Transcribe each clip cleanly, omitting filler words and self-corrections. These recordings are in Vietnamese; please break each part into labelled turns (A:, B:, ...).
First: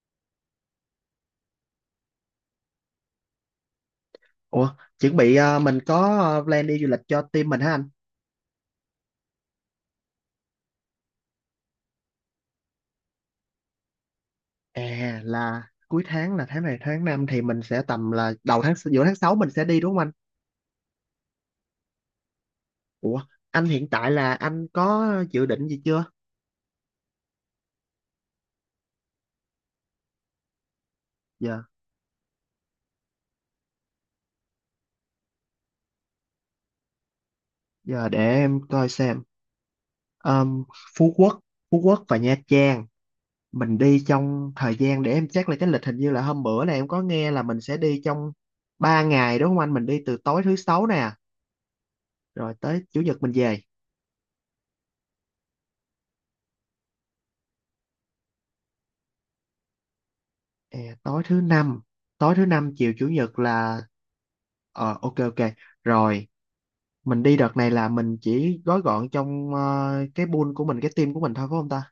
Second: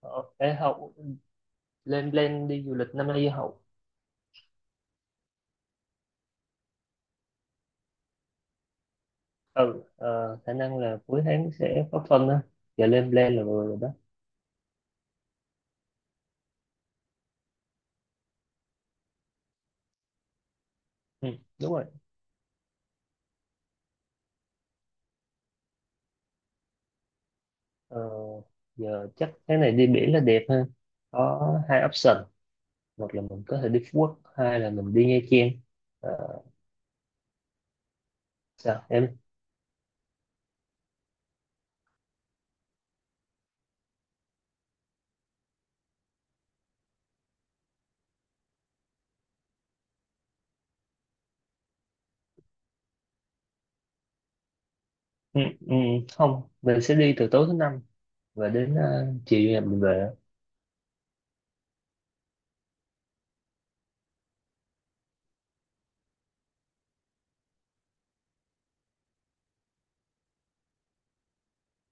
A: Ờ, Để học lên plan đi du lịch năm nay học
B: Ủa, chuẩn bị mình có plan đi du lịch cho team mình hả anh?
A: ừ ờ, khả năng là cuối tháng sẽ có phân á. Giờ lên plan là vừa rồi đó.
B: À là cuối tháng là tháng này tháng 5 thì mình sẽ tầm là đầu tháng giữa tháng 6 mình sẽ đi đúng không anh?
A: Ừ, đúng rồi.
B: Ủa, anh hiện tại là anh có dự định gì chưa?
A: ờ, Giờ chắc cái này đi biển là đẹp hơn, có
B: Giờ
A: hai option: một là mình có thể đi Phú Quốc, hai là mình đi Nha Trang. Ờ,
B: giờ để em
A: Sao
B: coi
A: em?
B: xem. Ờm, Phú Quốc, Phú Quốc và Nha Trang. Mình đi trong thời gian để em check lại cái lịch, hình như là hôm bữa này em có nghe là mình sẽ đi trong 3 ngày đúng không anh? Mình đi từ tối thứ sáu nè, rồi tới chủ nhật mình về.
A: Ừ, ừ, không, mình sẽ đi từ tối thứ năm và đến chiều ngày mình về.
B: Ờ, tối thứ năm, tối thứ năm chiều chủ nhật là ờ, ok ok rồi. Mình đi đợt này là mình chỉ gói gọn trong cái pool của mình, cái team của mình thôi phải không ta?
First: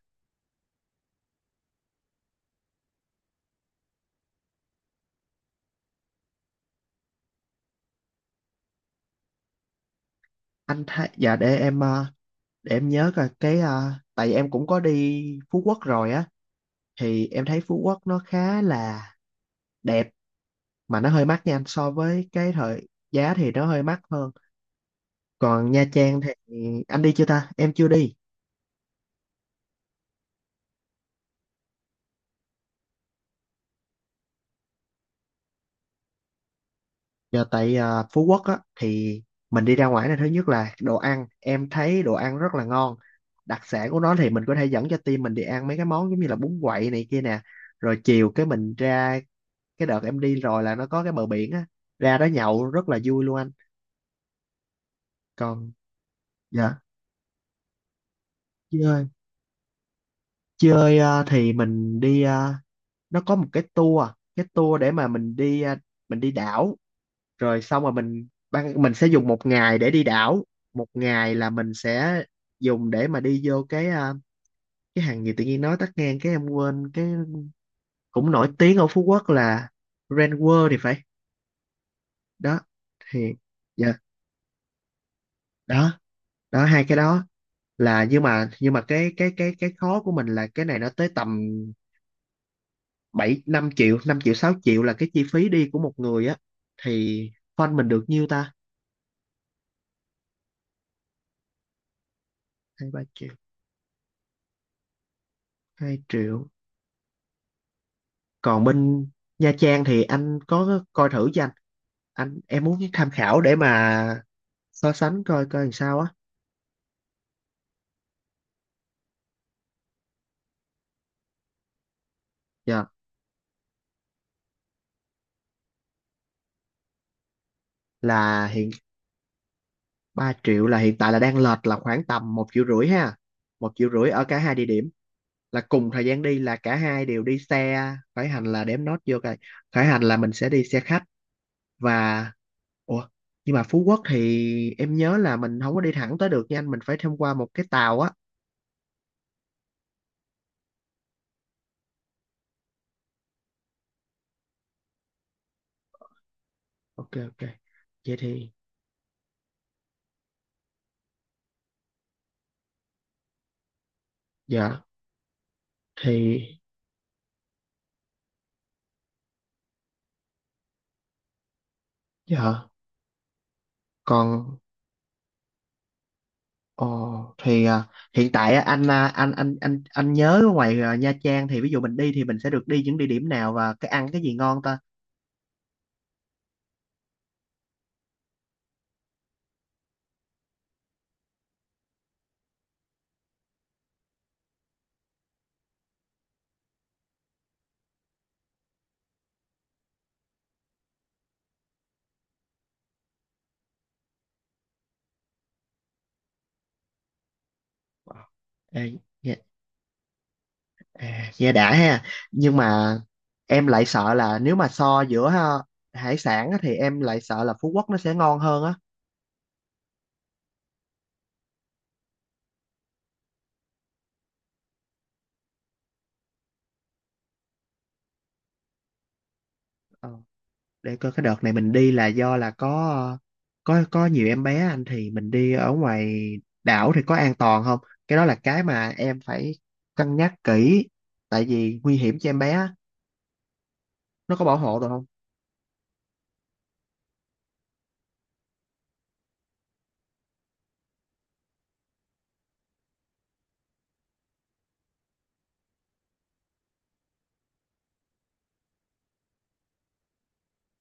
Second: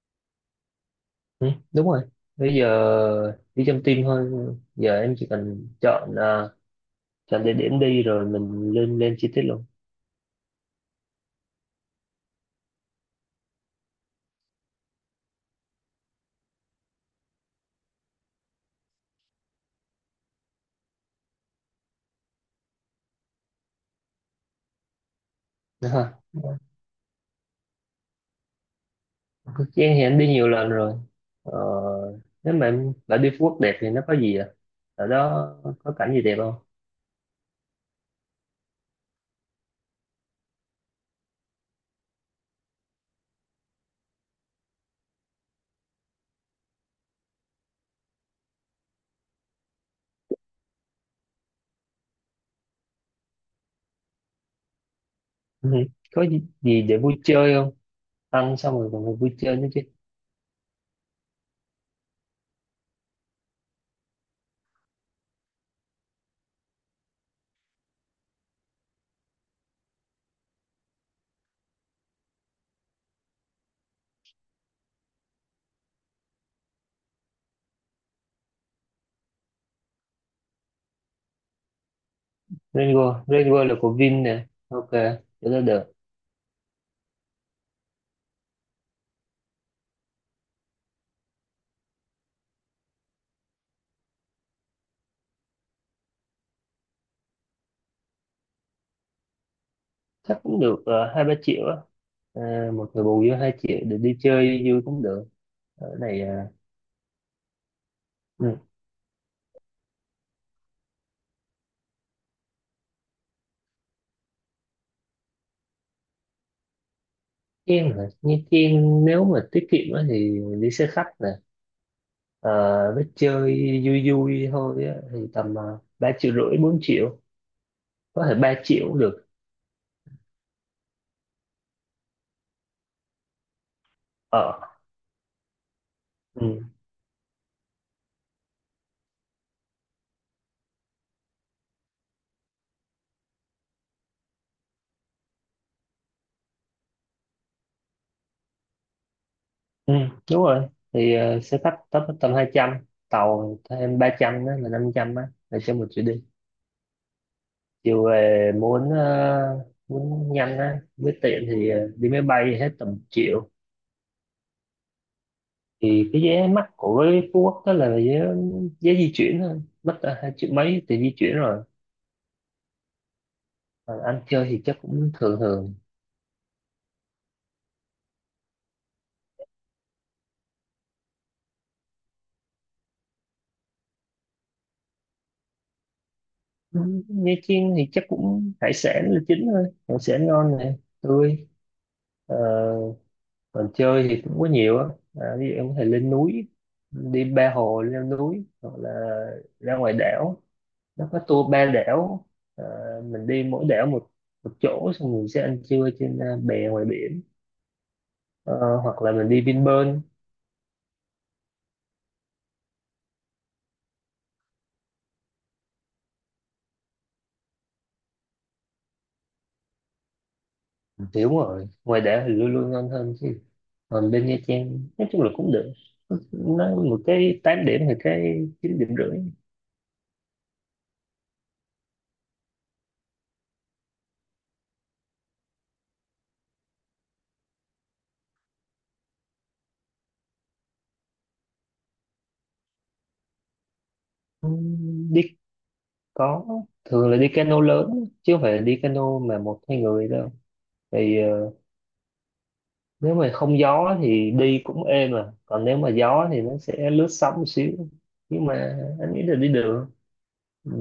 A: Ừ, đúng rồi, bây giờ đi trong team thôi. Giờ em chỉ cần chọn chọn địa điểm đi rồi mình lên lên chi tiết luôn.
B: Anh thấy dạ để em để em nhớ coi cái tại vì em cũng có đi Phú Quốc rồi á, thì em thấy Phú Quốc nó khá là đẹp mà nó hơi mắc nha anh, so với cái thời giá thì nó hơi mắc hơn. Còn Nha
A: Ha
B: Trang thì anh đi chưa ta, em chưa đi.
A: Giang, thì anh đi nhiều lần rồi. ờ, Nếu mà em bảo đi Phú Quốc đẹp thì nó có gì à, ở đó có cảnh gì đẹp không?
B: Giờ tại à, Phú Quốc á thì mình đi ra ngoài này, thứ nhất là đồ ăn, em thấy đồ ăn rất là ngon. Đặc sản của nó thì mình có thể dẫn cho team mình đi ăn mấy cái món giống như là bún quậy này kia nè. Rồi chiều cái mình ra, cái đợt em đi rồi là nó có cái bờ biển á, ra đó nhậu rất là vui luôn anh.
A: Ừ,
B: Còn
A: có gì,
B: dạ,
A: gì để vui chơi không? Ăn xong rồi còn
B: chơi,
A: phải vui chơi nữa chứ.
B: chơi à, thì mình đi à, nó có một cái tour để mà mình đi à, mình đi đảo, rồi xong rồi mình ban mình sẽ dùng một ngày để đi đảo, một ngày là mình sẽ dùng để mà đi vô cái cái hàng gì tự nhiên nói tắt ngang cái em quên, cái cũng nổi tiếng ở Phú Quốc là Grand World thì phải. Đó
A: Rain World,
B: thì
A: Rain World là
B: dạ,
A: của Vin nè, ok, chỗ đó được.
B: đó đó hai cái đó. Là nhưng mà cái khó của mình là cái này nó tới tầm 7 5 triệu, 5 triệu 6 triệu là cái chi phí đi của một người á. Thì fund mình được nhiêu ta?
A: Chắc cũng được hai ba triệu á. Ờ,
B: hai
A: một
B: ba
A: người bù
B: triệu
A: vô hai triệu để đi chơi vui cũng được. Ở
B: hai
A: này
B: triệu
A: Nha
B: Còn bên Nha Trang thì anh có coi thử cho anh em muốn tham khảo để mà so sánh coi coi làm sao á.
A: Trang hả? Nha Trang nếu mà tiết kiệm á thì đi xe khách. Ờ,
B: Dạ
A: Biết chơi vui vui thôi á, thì tầm 3 triệu rưỡi 4 triệu, có thể
B: là
A: 3
B: hiện
A: triệu cũng được.
B: ba triệu là hiện tại là đang lệch là khoảng tầm 1,5 triệu ha, 1,5 triệu ở cả hai địa
A: Ở
B: điểm, là cùng thời gian đi, là
A: ừ.
B: cả hai đều đi xe khởi hành là đếm nốt vô coi. Khởi hành là mình sẽ đi xe khách. Và ủa, nhưng mà Phú Quốc thì em nhớ là mình không có đi thẳng tới được nha anh, mình phải thông qua một cái tàu á.
A: Ừ, đúng rồi, thì xe khách tấp tầm 200, tàu thêm ba trăm, đó là 500 á là cho một chuyến đi.
B: Ok ok
A: Chiều
B: vậy thì
A: về muốn muốn nhanh á với tiện thì đi máy bay hết tầm một triệu.
B: dạ,
A: Thì cái
B: thì
A: vé mắc của Phú Quốc đó là vé, vé di chuyển thôi mất hai triệu mấy tiền di chuyển rồi.
B: dạ
A: Còn ăn chơi
B: còn
A: thì chắc cũng thường thường.
B: ồ thì à, hiện tại á, anh à, anh nhớ ở ngoài à, Nha Trang thì ví dụ mình đi thì mình sẽ được đi những địa điểm nào và cái ăn cái gì ngon ta?
A: Ừ, Nha Chiên thì chắc cũng hải sản là chính thôi, hải sản ngon này, tươi. Ờ, còn chơi thì cũng có nhiều á. À, ví dụ em có thể lên núi đi ba hồ leo núi, hoặc là ra ngoài đảo, nó có tour ba đảo. Ờ, mình đi mỗi đảo một một chỗ, xong mình sẽ ăn trưa trên bè ngoài biển. Ờ,
B: Ê,
A: hoặc là mình
B: nghe,
A: đi Vinpearl.
B: à, nghe đã ha. Nhưng mà em lại sợ là nếu mà so giữa ha, hải sản á, thì em lại sợ là Phú Quốc nó sẽ ngon hơn
A: Thì đúng rồi, ngoài đảo thì luôn luôn ngon hơn chứ. Còn bên Nha Trang nói chung là cũng được, nó một cái 8 điểm thì cái 9 điểm rưỡi.
B: á. Để coi cái đợt này mình đi là do là có có nhiều em bé anh, thì mình đi ở ngoài đảo thì có an toàn không? Cái đó là cái mà em phải cân nhắc kỹ, tại vì nguy hiểm cho em bé á. Nó có
A: Ừ,
B: bảo hộ được không?
A: đi, có, thường là đi cano lớn chứ không phải là đi cano mà một hai người đâu. Thì nếu mà không gió thì đi cũng êm mà, còn nếu mà gió thì nó sẽ lướt sóng một xíu, nhưng mà anh nghĩ là đi được.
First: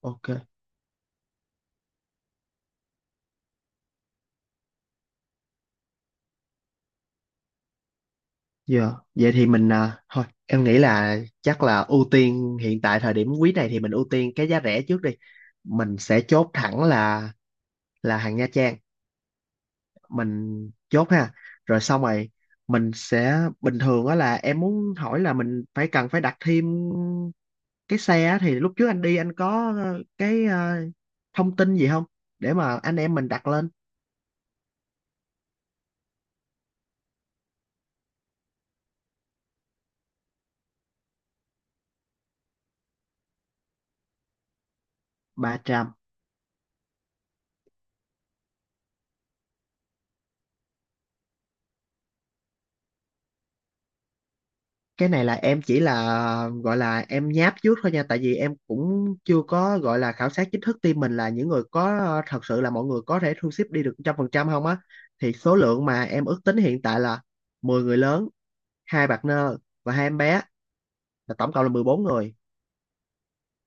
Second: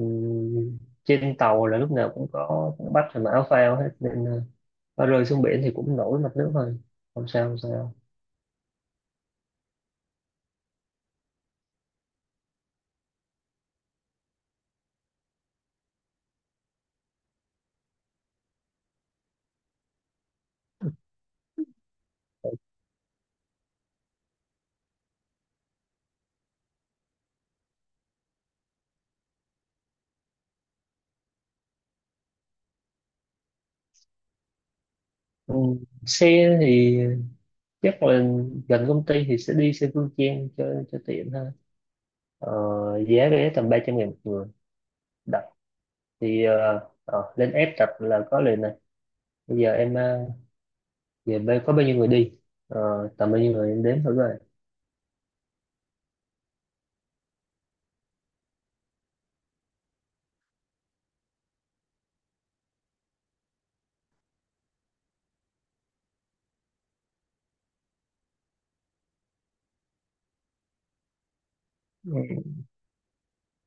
B: Ok,
A: trên tàu là lúc nào cũng có bách và mã phao hết nên có rơi xuống biển thì cũng nổi mặt nước thôi, không sao không sao.
B: giờ vậy thì mình à, thôi em nghĩ là chắc là ưu tiên hiện tại thời điểm quý này thì mình ưu tiên cái giá rẻ trước đi. Mình sẽ chốt thẳng là hàng Nha Trang, mình chốt ha. Rồi xong rồi mình sẽ bình thường á, là em muốn hỏi là mình phải cần phải đặt thêm cái xe á, thì lúc trước anh đi anh có cái thông tin gì không để mà anh em mình đặt lên?
A: Xe thì chắc là gần công ty thì sẽ đi xe Phương Trang cho tiện thôi. Ờ, giá vé tầm 300 ngàn một người,
B: Bà Tràm,
A: thì lên app tập là có liền này. Bây giờ em về bên có bao nhiêu người đi. Ờ, tầm bao nhiêu người em đếm thử rồi.
B: cái này là em chỉ là gọi là em nháp trước thôi nha, tại vì em cũng chưa có gọi là khảo sát chính thức team mình, là những người có thật sự là mọi người có thể thu xếp đi được 100% không á. Thì số lượng mà em ước tính hiện tại là 10 người lớn, hai partner và hai em bé, là tổng cộng là 14 người.
A: Ừ,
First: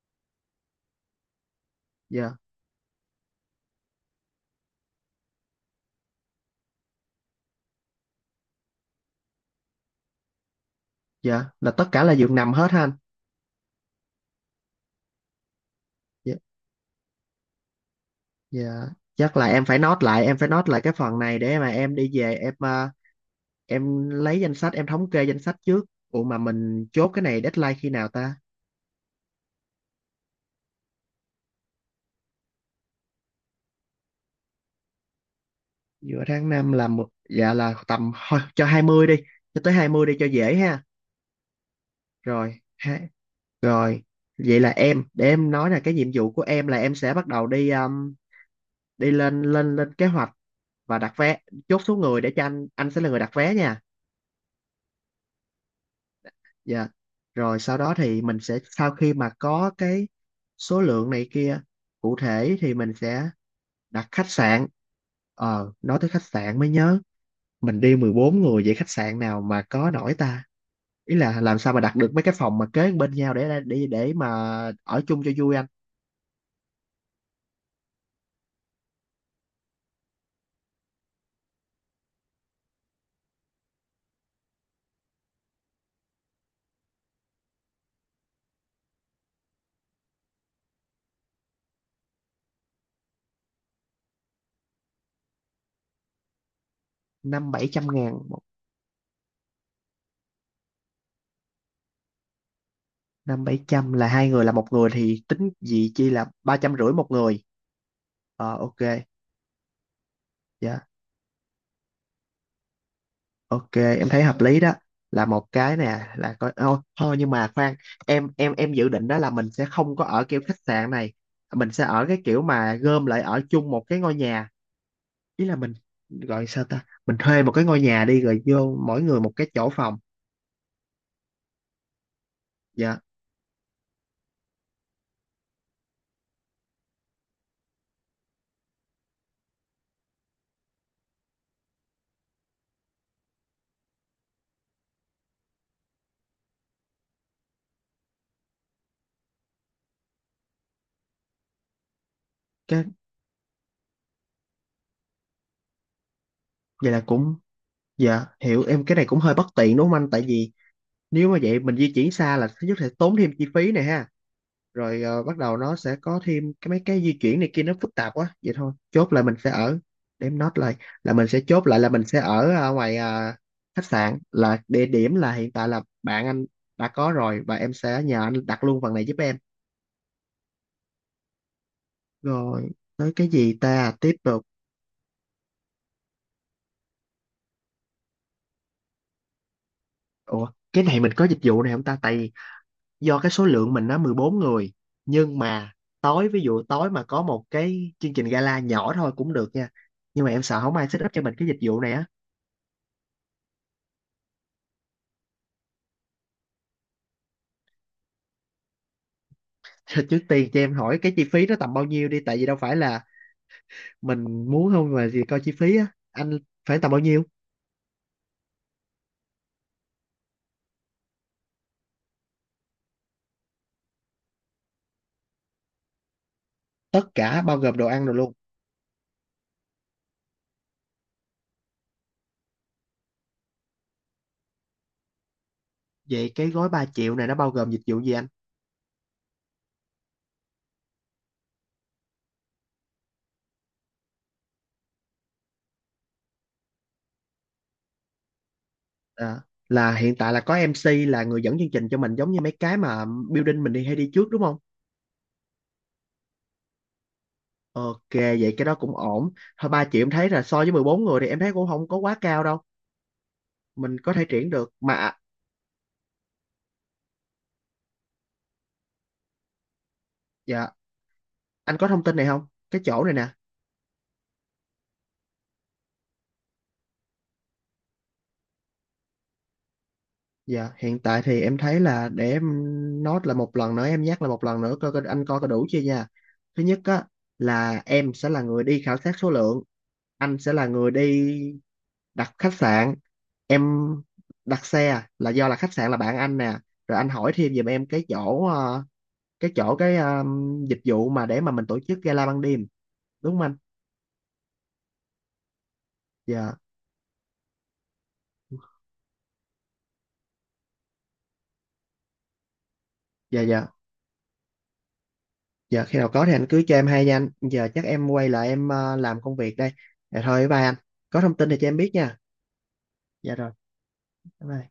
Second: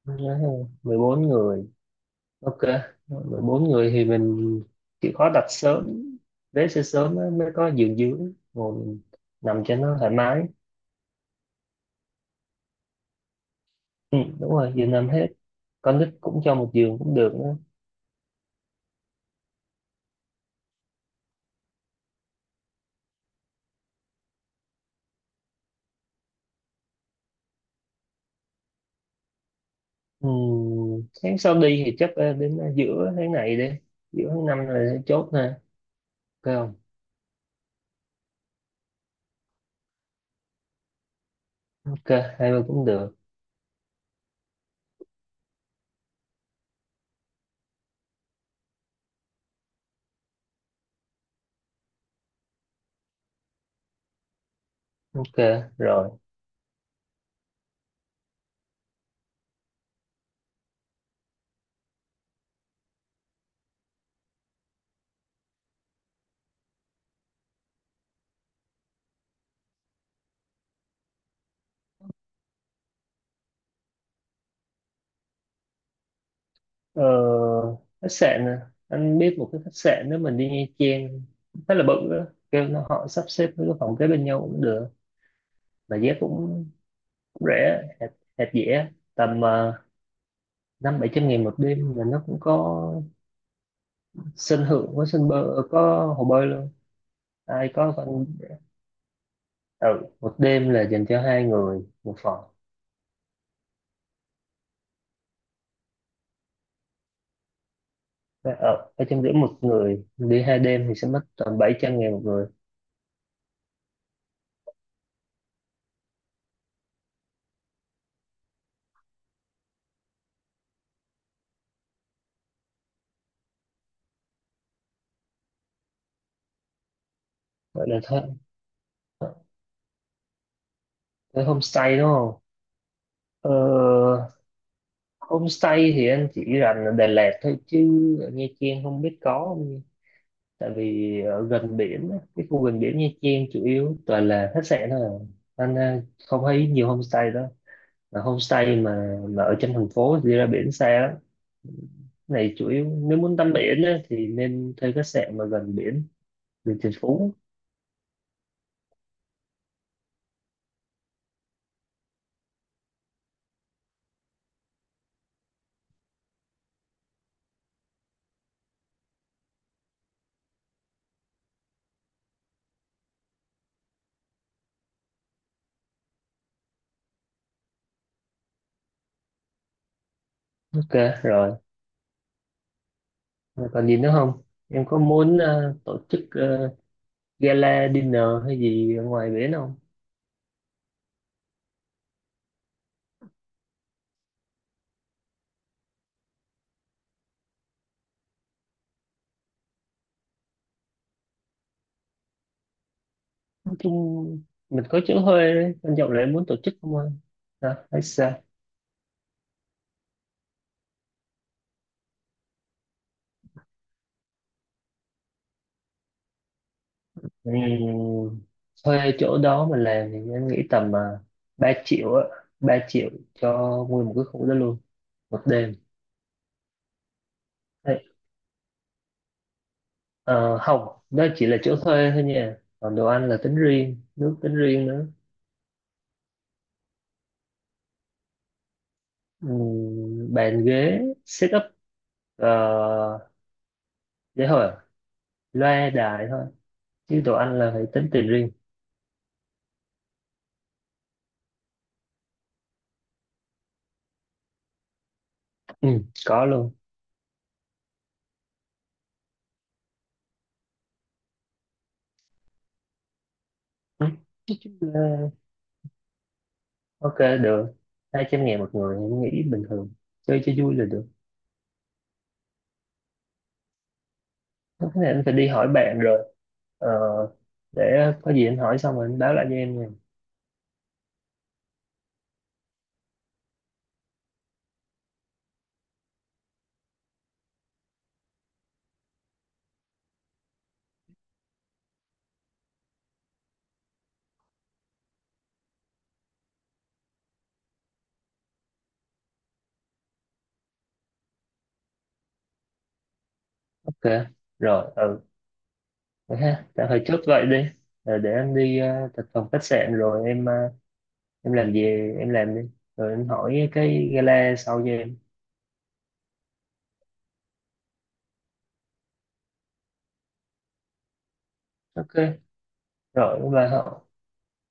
A: nhớ không? 14 người,
B: Dạ,
A: ok. 14 người thì mình chịu khó đặt sớm, vé sẽ sớm á, mới có giường dưỡng ngồi mình nằm cho nó thoải mái.
B: dạ là tất cả là giường nằm hết ha anh?
A: Ừ, đúng rồi, giường nằm hết, con nít
B: Dạ,
A: cũng cho một giường cũng được nữa.
B: dạ chắc là em phải note lại, em phải note lại cái phần này để mà em đi về em à, em lấy danh sách em thống kê danh sách trước. Ủa mà mình chốt cái này deadline khi nào ta?
A: Ừ, tháng sau đi thì chắc đến giữa tháng này đi, giữa tháng năm rồi sẽ chốt ha.
B: Giữa
A: Ok
B: tháng 5
A: không,
B: là một dạ là tầm thôi cho 20 đi, cho tới 20 đi cho dễ ha.
A: ok, hai
B: Rồi
A: bên cũng
B: ha,
A: được,
B: rồi vậy là em để em nói là cái nhiệm vụ của em là em sẽ bắt đầu đi đi lên lên lên kế hoạch và đặt vé, chốt số người để cho anh sẽ là người đặt vé nha.
A: ok rồi.
B: Dạ rồi sau đó thì mình sẽ sau khi mà có cái số lượng này kia cụ thể thì mình sẽ đặt khách sạn. Ờ, nói tới khách sạn mới nhớ, mình đi 14 người vậy khách sạn nào mà có nổi ta? Ý là làm sao mà đặt được mấy cái phòng mà kế bên nhau để để mà ở chung cho vui anh.
A: Ờ, khách sạn à, anh biết một cái khách sạn nếu mình đi Nha Trang, khá là bự đó, kêu nó họ sắp xếp với cái phòng kế bên nhau cũng được, mà giá cũng cũng rẻ hẹp, hẹp dễ, tầm năm bảy trăm nghìn một đêm, mà nó cũng có sân thượng, có sân bơi, có hồ bơi luôn.
B: Năm bảy
A: Ai
B: trăm
A: có
B: ngàn
A: con,
B: một.
A: ừ, một đêm là dành cho hai người một phòng.
B: Năm bảy trăm là hai người, là một người thì tính gì chi là 350 một người.
A: Ở
B: Ờ,
A: ừ,
B: ok.
A: bảy trăm rưỡi một người đi hai đêm
B: Dạ.
A: thì sẽ mất tầm bảy trăm nghìn một người.
B: Ok, em thấy hợp lý đó. Là một cái nè, là coi ô, thôi nhưng mà khoan, em dự định đó là mình sẽ không có ở kiểu khách sạn này. Mình sẽ ở cái kiểu mà gom lại ở chung một cái ngôi nhà. Ý là mình gọi sao ta? Mình thuê một cái ngôi
A: Vậy là
B: nhà đi
A: thôi
B: rồi vô mỗi người một cái chỗ phòng.
A: tới homestay đúng không?
B: Dạ.
A: Ờ, homestay thì anh chỉ rành ở Đà Lạt thôi, chứ ở Nha Trang không biết có không nha. Tại vì ở gần biển, á, cái khu gần biển Nha Trang chủ yếu toàn là khách sạn thôi à. Anh không thấy nhiều homestay đó. Mà homestay mà ở trong thành phố thì đi ra biển xa lắm. Cái này chủ
B: Cái
A: yếu nếu muốn tắm biển á, thì nên thuê khách sạn mà gần biển, đường
B: vậy
A: thành
B: là
A: phố.
B: cũng dạ, hiểu, em cái này cũng hơi bất tiện đúng không anh? Tại vì nếu mà vậy mình di chuyển xa là thứ nhất sẽ tốn thêm chi phí này ha. Rồi ờ, bắt đầu nó sẽ có thêm cái mấy cái di chuyển này kia nó phức tạp quá, vậy thôi chốt là mình sẽ ở, để em note lại là mình sẽ chốt lại là mình sẽ ở ngoài khách sạn, là địa điểm là hiện tại là bạn anh đã có rồi và em sẽ nhờ anh đặt luôn phần này giúp em.
A: Ok rồi,
B: Rồi tới cái gì
A: còn
B: ta,
A: gì nữa
B: tiếp
A: không?
B: tục.
A: Em có muốn tổ chức gala dinner hay gì ở ngoài biển không?
B: Ủa cái này mình có dịch vụ này không ta, tại vì do cái số lượng mình nó 14 người, nhưng mà tối ví dụ tối mà có một cái chương trình gala nhỏ thôi cũng được nha, nhưng mà em sợ không ai set up cho mình cái dịch vụ này á.
A: Chung mình có chỗ thuê đấy. Anh Trọng lại muốn tổ chức không anh? Hả? Hay sao?
B: Thì trước tiên cho em hỏi cái chi phí nó tầm bao nhiêu đi, tại vì đâu phải là mình muốn không mà gì, coi chi phí á anh, phải tầm bao nhiêu?
A: Ừ, thuê chỗ đó mà làm thì anh nghĩ tầm 3 triệu á, 3 triệu cho nguyên một cái khu đó luôn, một đêm.
B: Tất cả bao gồm đồ
A: Đấy.
B: ăn rồi luôn?
A: Ờ, không, đó chỉ là chỗ thuê thôi nha, còn đồ ăn là tính riêng, nước tính riêng nữa.
B: Vậy cái gói 3 triệu này nó bao gồm dịch vụ gì anh?
A: Ừ, bàn ghế setup, uh, để thôi, loa đài thôi, chứ đồ ăn là phải tính tiền riêng.
B: À, là hiện tại là có MC là người dẫn chương trình cho mình giống như mấy cái mà building mình đi hay đi trước đúng không?
A: Ừ, có
B: Ok, vậy cái đó cũng ổn. Thôi 3 triệu em thấy là so với 14 người thì em thấy cũng không có quá cao đâu, mình có thể triển được mà.
A: luôn, ok được. 200 ngàn một người em nghĩ bình thường, chơi cho
B: Dạ,
A: vui là được.
B: anh có thông tin này không, cái chỗ này nè?
A: Cái này anh phải đi hỏi bạn rồi, ờ, để có gì anh hỏi xong rồi anh báo lại cho em nha.
B: Dạ, hiện tại thì em thấy là để em nốt là một lần nữa, em nhắc là một lần nữa coi coi anh coi có đủ chưa nha. Thứ nhất á là em sẽ là người đi khảo sát số lượng, anh sẽ là người đi đặt khách sạn, em đặt xe à, là do là khách sạn là bạn anh nè, rồi anh hỏi thêm giùm em cái chỗ cái chỗ cái dịch vụ mà để mà mình tổ chức gala ban đêm, đúng không anh?
A: Ok rồi, ừ, vậy
B: Dạ,
A: ha, tạm thời chốt vậy đi. Rồi để anh đi thực phòng khách sạn, rồi em em làm gì em làm đi, rồi anh
B: dạ dạ.
A: hỏi cái gala sau cho em.
B: Dạ khi nào có thì anh cứ cho em hay nha anh. Giờ chắc em quay lại em làm công việc đây. Dạ thôi bye anh. Có thông tin thì cho em biết nha.
A: Ok
B: Dạ
A: rồi
B: rồi,
A: và
B: bye bye.